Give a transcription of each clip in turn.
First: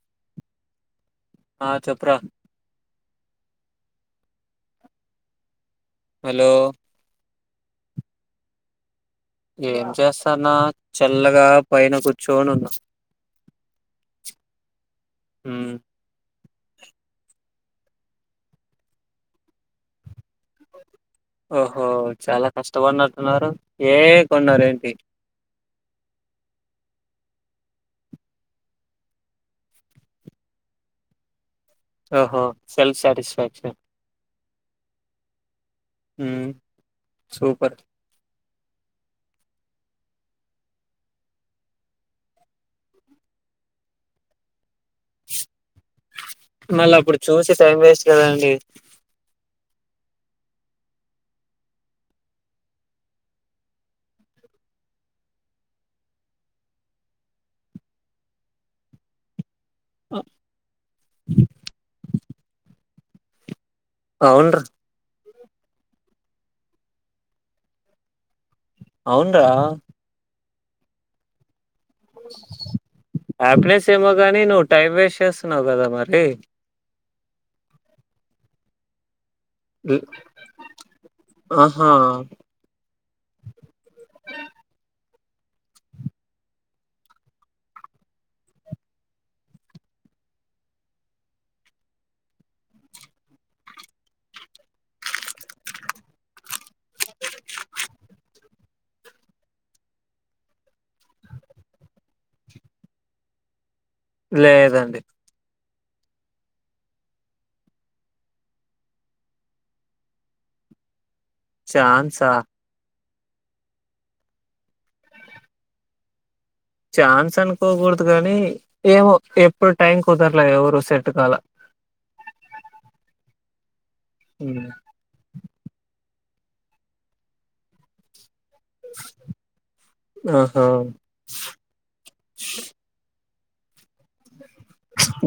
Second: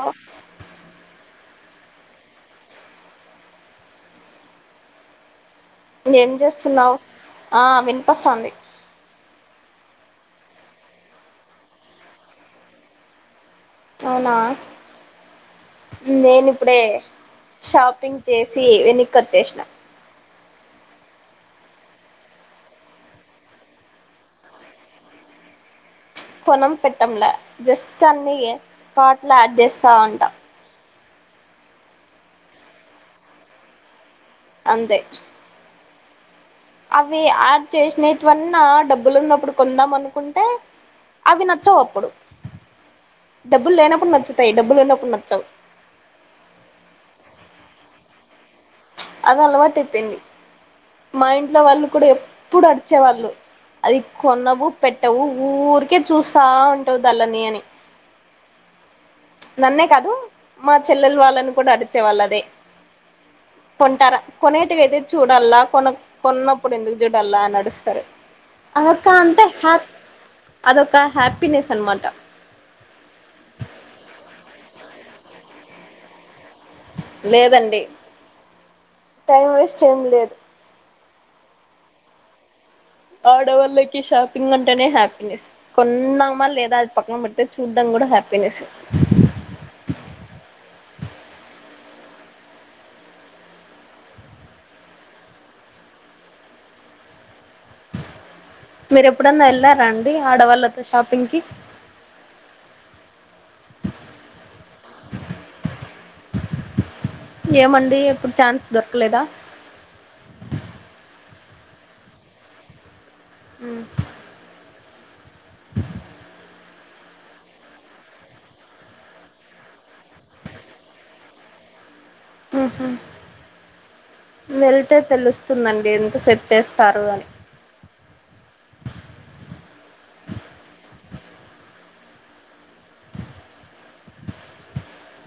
ఓ ఆ చెప్పురా ఏం హలో జేస్తున్నావ్ ఆ వినిపస్థాంది. ఏం చేస్తాన్నా చల్లగా పైన కూర్చోనున్నా. అవునా హ్మ్ నేను ఇప్పుడే షాపింగ్ చేసి వెనక్కొచ్చేశ్న. ఓహో చాలా కష్టపడినట్టున్నారు ఏ కొన్నారెంటి. కొనం పెట్టంలే జస్ట్ అన్ని కాట్ల ఆడ్ జేస్తా ఉంటా ఓహో సెల్ఫ్ సాటిస్ఫాక్షన్. అంతే హమ్ అవ్వి ఆడ్ చేసినె టువన్నా డబ్బులు ఉన్నప్పుడు కొందాం అనుకుంటే అవి నచ్చవు అప్పుడు. డబ్బులు లేనప్పుడు నచ్చుతాయి. డబ్బులు ఉనప్పుడు నచ్చవు. మళ్ళ అప్పుడు చూసి టైం వేస్ట్ కదా అండి. అది అలవాటయిపోయింది. మా ఇంట్లో వాళ్ళు కూడా ఎప్పుడు అడిచేవాళ్ళు. అది కొనవు పెట్టవు ఊరికే చూస్తా ఉంటవు దల్లనీ అని నన్నే కాదు మా చెల్లెలు వాళ్ళని కూడా అరిచే వాళ్ళదే కొంటార అవున్రా కొనేటివయితే చూడల్ల కొన కొన్నప్పుడు ఎందుకు జూడల్ల అని అడుస్తారు. అదొక అవున్రా అంటే హ అదొక హ్యాపీనెస్ అన్మాట. హ్యాపీనెస్ ఏమో గాని నువ్వు టైం వేస్ట్ చేస్తున్నావు కదా మరి. లేదండి టైం వేస్ డె ఆహా ఆడవాళ్ళకి షాపింగ్ అంటేనే హ్యాపీనెస్. కొన్నామ లేదా అది పక్కన పెడితే చూడ్డం కూడా హ్యాపీనెస్. మీరు ఎప్పుడన్నా ఎళ్ళారాండి ఆడవాళ్లతో షాపింగ్ కి? లేదండి ఏమండి ఎప్పుడు ఛాన్స్ దొరకలేదా? ఛాన్సా అ ఛాన్స్ అనుకోకూడదు కానీ ఏమో ఎప్పుడు టైం కుదరలే ఎవరు సెట్టు కాల. ఉహూ ఉమ్, వెళ్తే తెలుస్తుందండి ఎంత సెట్ చేస్తారు అని. ఆహా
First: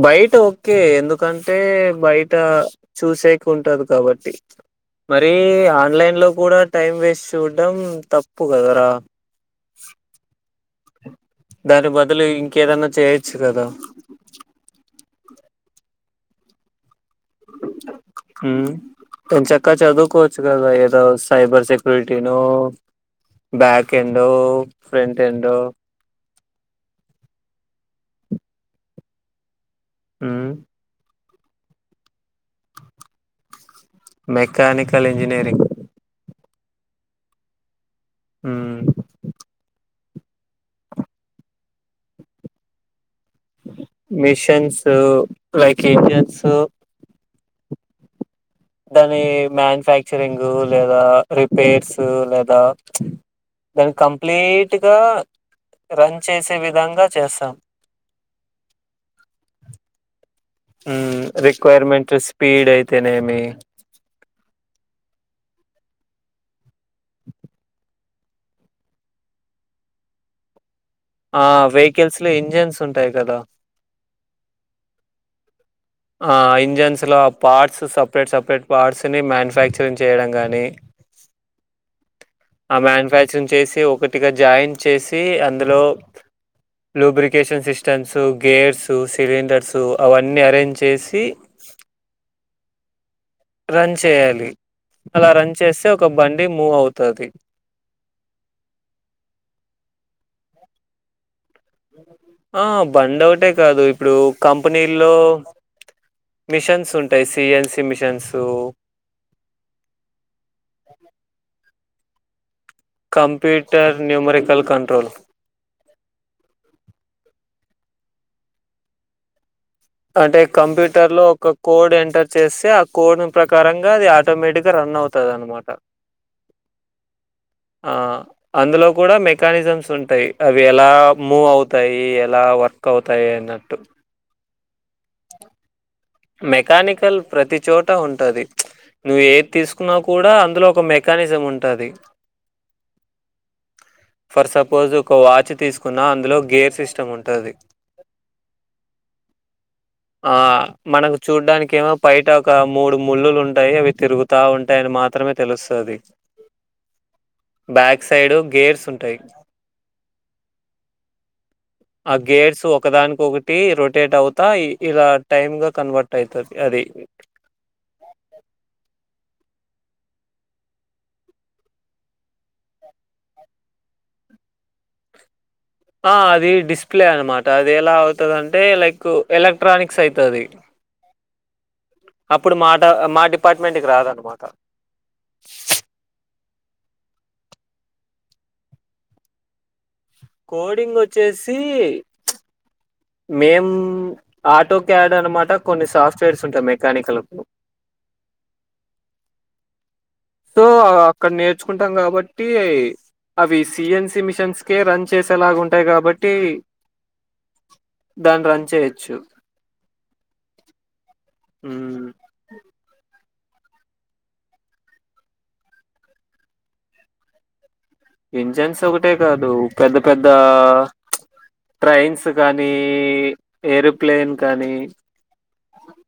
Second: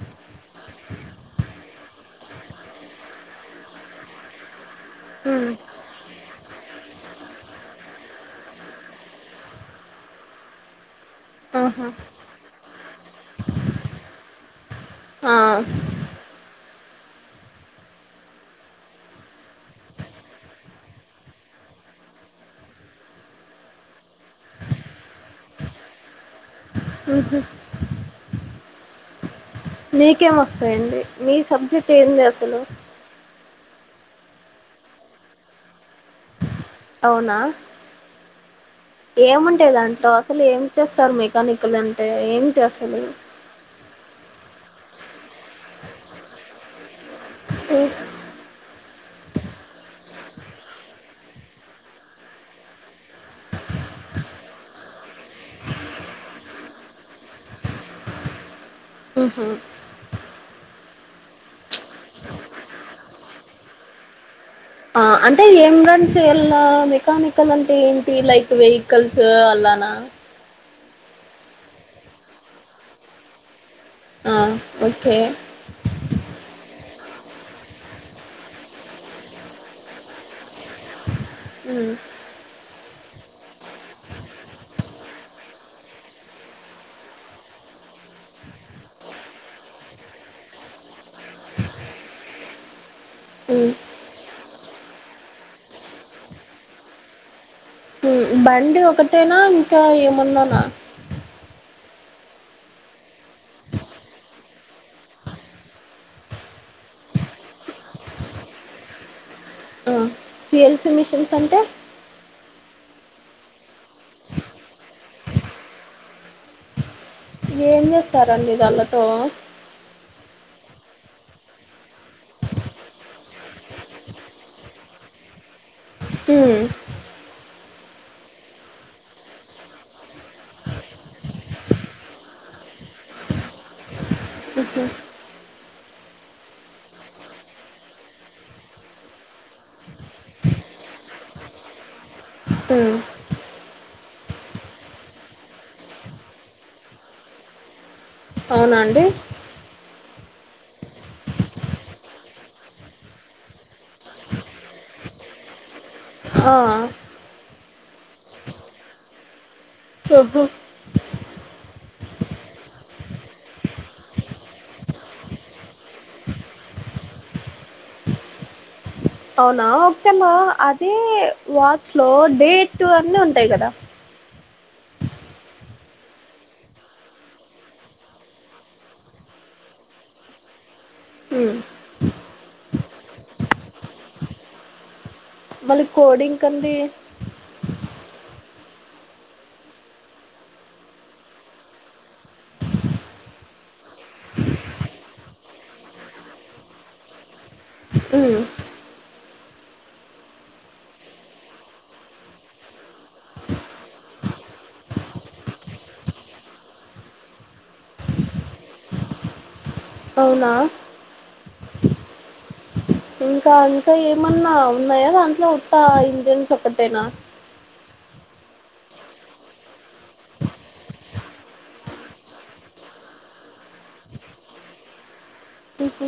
బయట ఓకే ఎందుకంటే బయట చూసేకి ఉంటది కాబట్టి మరీ అని ఆన్లైన్లో కూడా టైం వేస్ట్ చూడ్డం తప్పు కదరా ఆహా దాని బదులు ఇంకేదైనా చేయొచ్చు కదా. ఆ హ్ ఎం చక్క చదువుకోవచ్చు కదా ఏదో సైబర్ సెక్యూరిటీనూ బ్యాక్ ఎండో ఫ్రంట్ ఎండు ఉహు మీకేం మోస్తాయండి మీ సబ్జెక్ట్ ఏంది అసలు. మెకానికల్ ఇంజనీరింగ్ అవునా. హ. ఏముంటాయ్ దాంట్లో అసలు ఏమి చేస్తారు మెకానిక్లు అంటే ఏమిటి అసలు. Machines like engines. ఏఓ దాని మ్యానుఫ్యాక్చరింగ్ లేదా రిపేర్స్ లేదా. దన్ కంప్లీట్ గా రన్ చేసే విధంగా చేస్తాం. హహ. ఉ రిక్వైర్మెంట్ స్పీడ్ అయితేనేమి. ఆ అంటే ఏం రన్ చేయాల మెకానికల్ అంటే ఏంటి లైక్ వెహికల్స్ అలానా. ఆ వెహికల్స్ లో ఇంజన్స్ ఉంటాయి కదా. అ ఓకే. ఆ ఇంజన్స్ లో ఆ పార్ట్స్ సపరేట్ సపరేట్ పార్ట్స్ ని మ్యానుఫ్యాక్చరింగ్ చేయడం గాని ఉ. ఆ మ్యానుఫ్యాక్చరింగ్ చేసి ఒకటిగా జాయింట్ చేసి అందులో. లూబ్రికేషన్ సిస్టమ్స్ గేర్సు సివిండర్సు అవన్నీ అరేంజ్ చెస్. చేసి. ఉమ్ చేయాలి అలా రన్ చేస్తే ఒక బండి మూవ్ అవుతాది. బండి ఒకటేనా ఇంకా ఏమన్నానా. ఆ బండ్ ఒకటె కాదు ఇప్పుడు కంపెనీల్లో. మిషన్స్ ఉంటాయి సిఎన్సి మిషన్స్. సిఎన్సి మిషన్స్ అంటే. Computer numerical control. ఏం చేస్తారండి దానిలతో. అంటే కంప్యూటర్ లో ఒక కోడ్ ఎంటర్ చేస్తే ఆ కోడ్ ప్రకారంగా అది. ఆటోమేటిక్గా రన్ అవుతది అనమాట. ఉ. ఆ. అందులో కూడా మెకానిజమ్స్ ఉంటాయి అవి ఎలా మూవ్ అవుతాయి ఎలా వ. కవుతాయి అన్నట్టు. ఉహు. మెకానికల్ ప్రతి చోట ఉంటది. నువ్వు ఏది తీసుకున్నా కూడా అందులో ఒక మెకానిజం ఉంటాది. హ ఫర్ సపోజ్ ఒక వాచ్ తీసుకున్న అందులో గేర్ సిస్టమ్ ఉంటాది. అవునా అండి. ఆ. మనకు చూడ్డానికి ఏమో బయట ఒక మూడు ముళ్ళులు ఉంటాయి అవి తిరుగుతా ఉంటాయని మాత్రమే తెలుస్తది. ఆ. బ్యాక్ సైడ్ గేర్స్ ఉంటయ్. ఓహో. ఆ గేట్స్ ఒకదానికొకటి రొటేట్ అవుతా ఇలా టైమ్ గా. కన్వర్ట్ అయితది అది. అవునా ఒకటేమ్మా అది వాచ్ లో డేట్ అన్ని ఉంటాయి కదా. ఆ అది డిస్ప్లే అనమాట అది ఎలా అవుతది అంటే లైకు ఎలక్ట్రానిక్స్ ఐతది ఉమ్. అప్పుడు మాట మా డిపార్ట్మెంట్ కి రాదనమాట మళ్ళీ కోడింగ్ కండి కోడింగ్ వొచ్చేసి మేం ఆటో క్యాడ్ అనమాట కొన్ని సాఫ్ట్వేర్స్ ఉంటాయి మెకానికల్ కు ఉమ్ తో అక్కడ నేర్చుకుంటాం కాబట్టి అవి సి ఎన్ సి మిషన్స్ కే రన్ చేసేలాగా ఉంటాయి కాబట్టి దాన్ని రన్ చేయొచ్చు అవునా ఊ ఇంకా ఇంకా ఏమన్నా ఉన్నాయా దాంట్లో ఉత్త ఇంజన్స్ ఒకటేనా ఇంజన్స్ ఒకటే కాదు పెద్ద పెద్ద ట్రైన్స్ కానీ ఏరోప్లేన్ కానీ ఉహూ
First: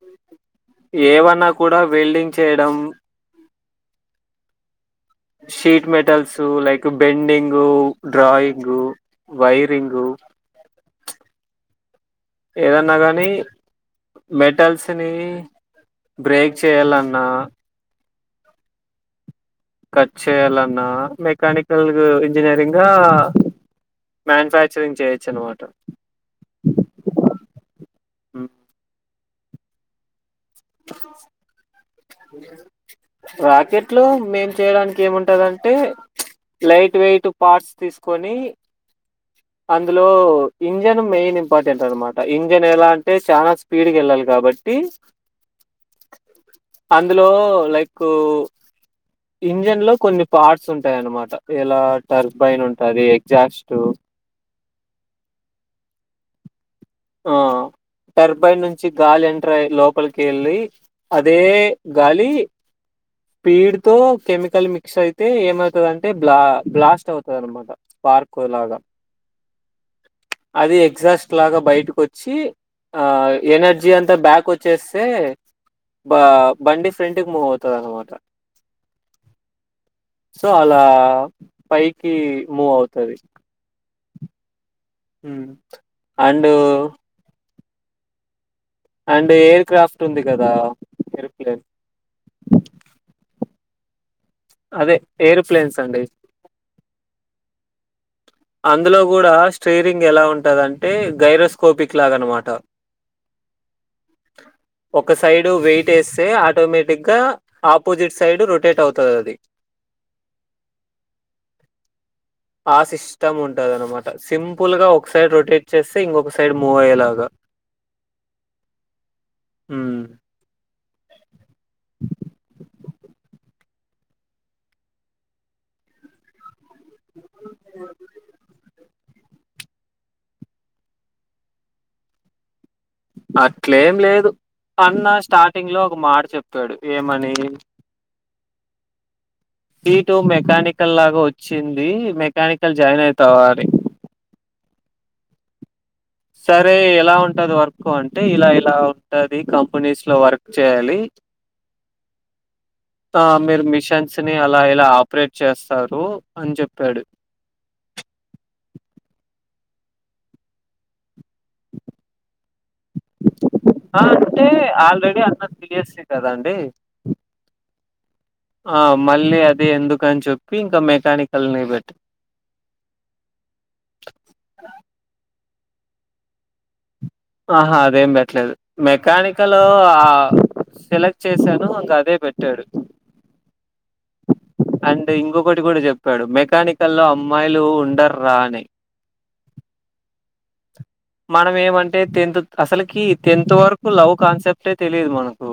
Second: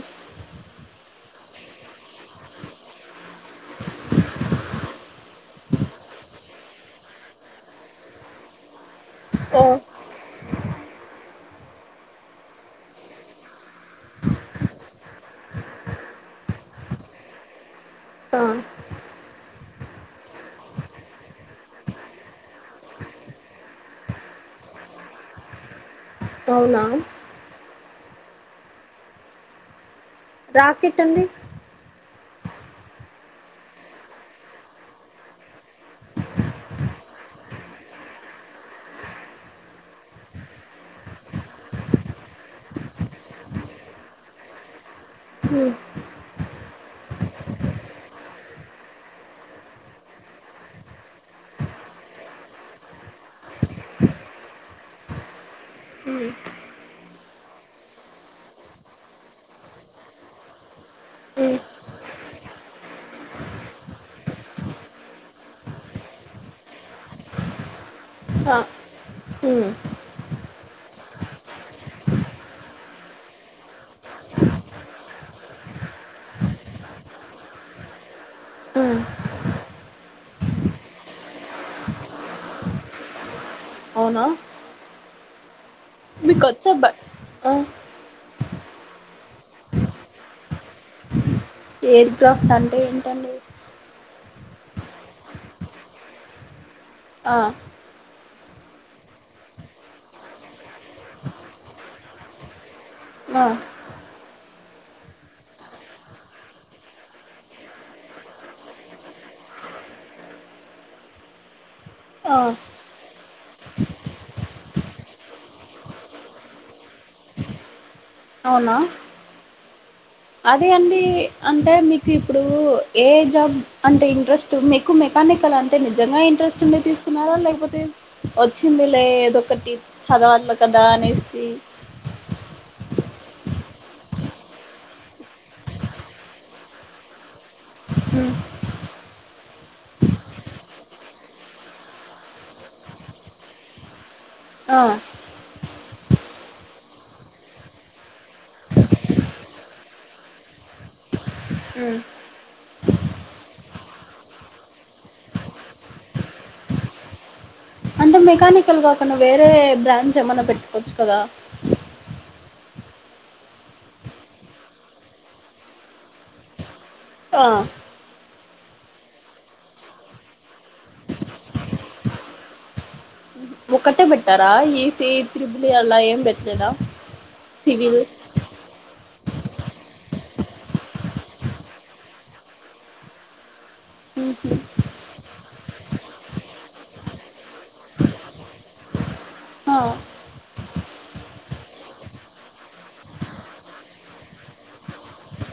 ఏవన్నా కూడా వెల్డింగ్ చేయడం sheet metals like bending drawing ఆ వైరింగు ఏదన్నా గానీ మెటల్స్ ని బ్రేక్ చేయాలన్నా ఆ కట్ చేయాలన్నా మెకానికల్ గా ఇంజనీరింగ్ గా మ్యానుఫ్యాక్చరింగ్ చేయొచ్చు అనమాట అవునా రాకెట్ అండి రాకెట్ లో మేం చెయ్యడానికి ఏముంటాదంటే లైట్ వెయిట్ పార్ట్స్ తీసుకొని అందులో ఇంజన్ మెయిన్ ఇంపార్టెంట్ అనమాట ఇంజన్ ఎలా అంటే చానా పీరు వెళ్ళాలి కాబట్టి అందులో లైకు ఇంజన్ లో కొన్ని పార్ట్స్ ఉంటాయన్నమాట ఎలా టర్బైన్ ఉంటాది ఎగ్జాస్ట్ ఊ ఆ టర్బైన్ నుంచి గాలి ఎంటర్ అయ్యి లోపలికెళ్ళి అదే గాలి పీడ్ తో కెమికల్ మిక్స్ అయితే ఏమవుతాది అంటే బ్లా బ్లాస్ట్ అవుతాయి అనమాట పార్కొ లగా హూ అది ఎగ్సాస్ట్ లాగా బయటకొచ్చి ఆ ఎనర్జీ అంతా బ్యాక్ వచ్చేస్తే బా బండి ఫ్రెంటుకి మువ్ అవుతాయి అనమాట ఊ సో అలా పైకి మూవ్ అవుతది అవునా హ్ మీ కొత్త బా ఆ అండ్ ఎయిర్ క్రాఫ్ట్ ఉంది కదా ఏరోప్లేన్ ఎయిర్ క్రాఫ్ట్ అంటే ఏంటండి అదే ఏరోప్లేన్స్ అండి ఆ అందులో కూడా స్ట్రీరింగ్ ఎలా ఉంటందంటే గైరోస్కోపిక్ లాగా అనమాట ఆ ఒక సైడు వెయిట్ వేస్తే ఆటోమేటిక్గా ఆపోజిట్ సైడ్ రొటేట్ అవుతది అది ఆ సిష్ స్టం ఉంటదన్నమాట సింపుల్ గా ఒక సైడ్ రొటేట్ చేస్తే ఇంకొక సైడ్ మూవ్ అయ్యేలాగా అవునా మ్ అదే అండి అంటే మీకు ఇప్పుడు ఏ జాబ్ అంటే ఇంట్రెస్ట్ మీకు మెకానికల్ అంటే నిజంగా ఇంట్రెస్ట్ ఉంది తీ తున్నారా లేకపోతే వచ్చింది లే ఏదొ ఒకటి చదువలి కదా అనేసి అట్లేం లేదు అన్న స్టార్టింగ్ లో ఒక మాట చెప్పాడు ఏమని మ్ సిటూ మెకానికల్ లాగా వచ్చింది మెకానికల్ జాయిన్ అయితవ అని ఆ సరే ఎలా ఉంటది వర్క్ అంటే ఇలా ఇలా ఉంటది కంపెనీస్ లో వర్క్ చేయాలి మ్ ఆ మీరు మిషన్స్ ని అలా ఇలా ఆపరేట్ చేస్తారు అని చెప్పాడు అంటే మెకానికల్ కాకుండా వేరే బ్రాంచ్ ఏమైనా పెట్టుకోవచ్చు కదా ఆ అంటే ఆల్రెడీ అన్న సీఎస్సీ కదండి ఆ ఆ మళ్ళీ అది ఎందుకని చెప్పి ఇంకా మెకానికల్ని పెట్ ఒక్కటే పెట్టారా ఈసీ త్రిబులీ అలా ఏం పెట్టలేదా ఆహా సివిల్ అదేం పెట్టలేదు మెకానికల్ ఆ సెలెక్ట్ చేశాను ఇంకా అదే పెట్టాడు హుహు. అండ్ ఇంకొకటి కూడా చెప్పాడు మెకానికల్లో అమ్మాయిలు ఉండర్రా అని ఆ మనం ఏమంటే టెన్త్ అసలకి టెన్త్ వరకు లవ్ కాన్సెప్ట్టే తెలియదు మనకు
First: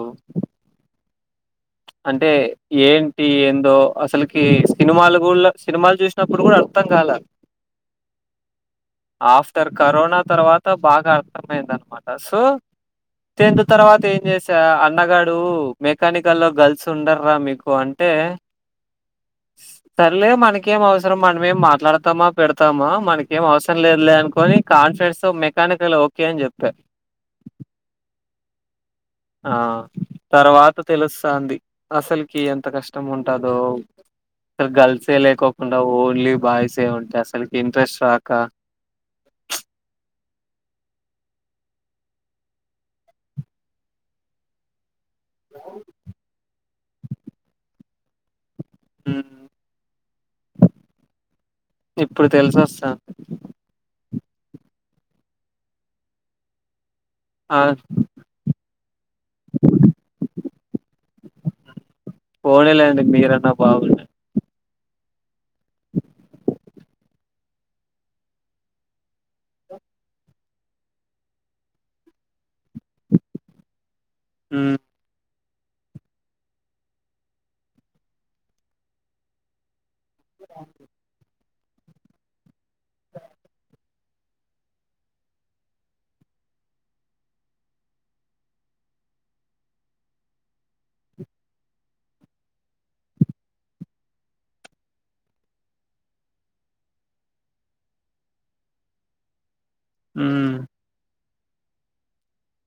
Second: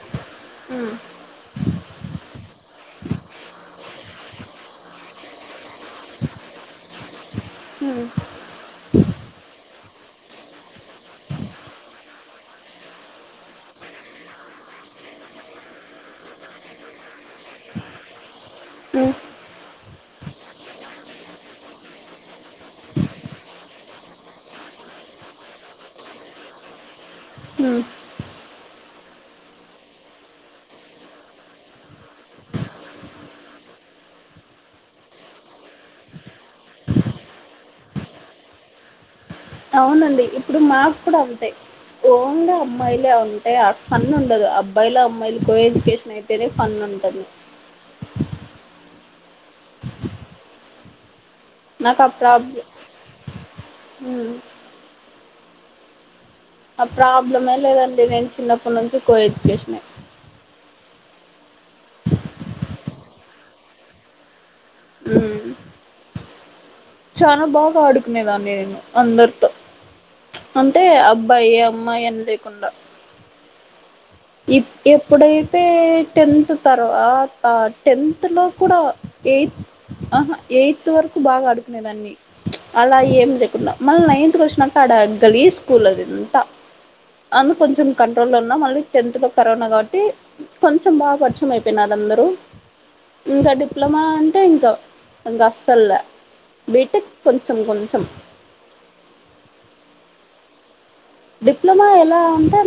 ఉమ్ అంటే ఏంటి ఏందో అసలుకి సినిమాలు కూడా సినిమాలు చూస్ నప్పుడు కూడా అర్థం కాలే మ్ ఆఫ్టర్ కరోనా తర్వాత బాగా అర్థమైందనమాట సో టెన్త్ తర్వాత ఏం చేసా అన్నగాడు మెకానిక్ కల్లో గర్ల్స్ ఉండర్ర మీకు అంటే ఆ సర్లే మనకేం అవసరం మనేం మాట్లాడతామా పెడుతామా మనకు ఏం అవసరం లేదులే అనుకోని కాన్ఫిడెన్స్తో మెకానికల్ ఓకే అని చెప్పా ఉమ్ ఆ తర్వాత తెలుస్థంది అసలుకి ఎంత కష్టంగ ఉంటదో అసలు గర్ల్సే లేకోకుండా ఓన్లీ బాయ్సే ఉంటాయి అసలుకి ఇంట్రెస్ట్ రాక అవునండి ఇప్పుడు మాక్ కూడా అంతే ఓన్ లీ అమ్మాయిలే ఉంటే ఆ ఫన్ ఉండదు అబ్బాయిలో మరి కో ఎజ్యుకేషన్ అయితే నె ఫన్ ఉంటది ఉ నాకా ప్రాబ్లం ఆ ప్రాబ్లమే ఆ లేదండి నేను చిన్నప్పటి నుంచి కో ఎడ్యుకేషన్ పోనీలేండి మీరన్న బాగుండ ఉ చానా బాగ ఆడుకునేదాన్ని నేను అందరు అంటే అబ్బాయి అమ్మాయి అని లేకుండా ఇప్ మ్ ఎప్ ఇప్పుడైతే టెన్త్ తర్వాత టెన్త్ లో కూడ ఎయిత్ అహా ఎయిత్ వరకు బాగా అడుకునేదాన్ని అలా ఏం చేయకుండా మల్ నైన్త్ కొచ్చినాంక అడ గలిజ్ స్కూల్ అది అంతా అందు కొంచెం కంట్రోల్ లో ఉన్నా మళ్ళీ టెన్త్ లో కరోనా కాబట్టి కొంచెం బాగా వర్షం అయిపోయినారు అందరూ ఇంక డిప్లొమా అంటే ఇంకా ఇంక అస్సల్లే బీటెక్ కొంచెం కొంచెం ఉమ్ డిప్లమా ఎలా అంటే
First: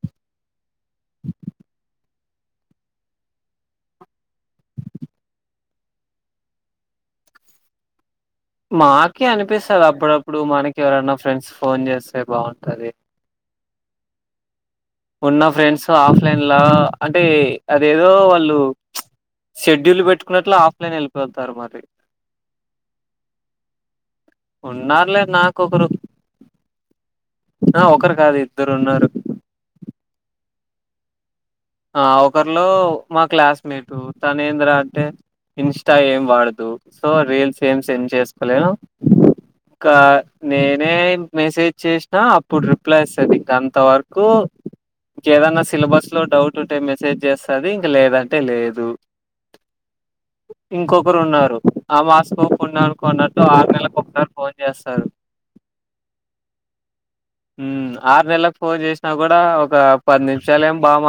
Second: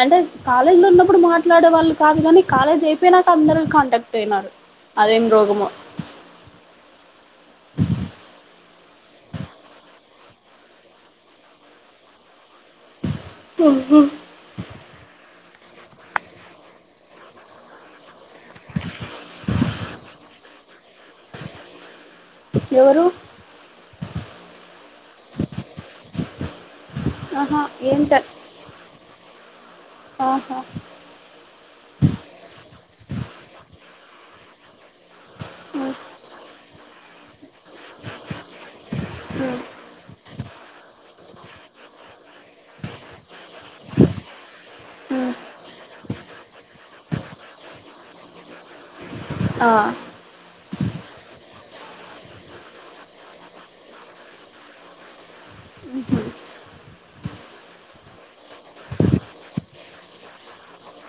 అంటే కాలేజ్ లో ఉన్నప్పుడు మాట్లాడే వాళ్ళు కాదు కానీ కాలేజ్ అయిపోయినాక అందరు కాంటాక్ట్ అయినారు అదేం రోగమో మాకే అనిపిస్తది అప్పుడప్పుడు మనకి ఎవరన్నా ఫ్రెండ్స్ ఫోన్ చేస్తే బాగుంటది ఆహా ఉన్న ఫ్రెండ్స్ ఆఫ్లైన్ న్ల అంటే అదేదో వాళ్ళు షెడ్యూల్ పెట్టుకున్నట్లు ఆఫ్లైన్ వెళ్ళిపోతారు మరి ఎవరు ఉన్నారులే నాకు ఒకరు ఆ ఒకరు కాదు ఇద్దరు ఉన్నారు ఆహ ఆ ఒకరిలో మా క్లాస్మేట్ తనేంద్ర అంటే ఇన్స్టా ఏం వాడదు సో రీల్స్ ఏం సెండ్ చేసుకోలేను ఇంక నేనే మెసేజ్ చేసినా అప్పుడు రిప్లై ఇస్తుంది ఇంకా అంత వరకు ఇంకేదన్న సిలబస్ లో డౌట్ ఉంటే మెసేజ్ చేస్తుంది ఇంక లేదంటే లేదు ఆ ఇంకొకరు ఉన్నారు ఆ మాస్ కోపు ఉన్నా అనుకున్నట్టు ఆరు నెలలకు ఒకసారి ఫోన్ చేస్తారు ఉ ఆరు నెలలకు ఫోన్ చేసినా కూడా ఒక పది నిమిషాలేం బాగ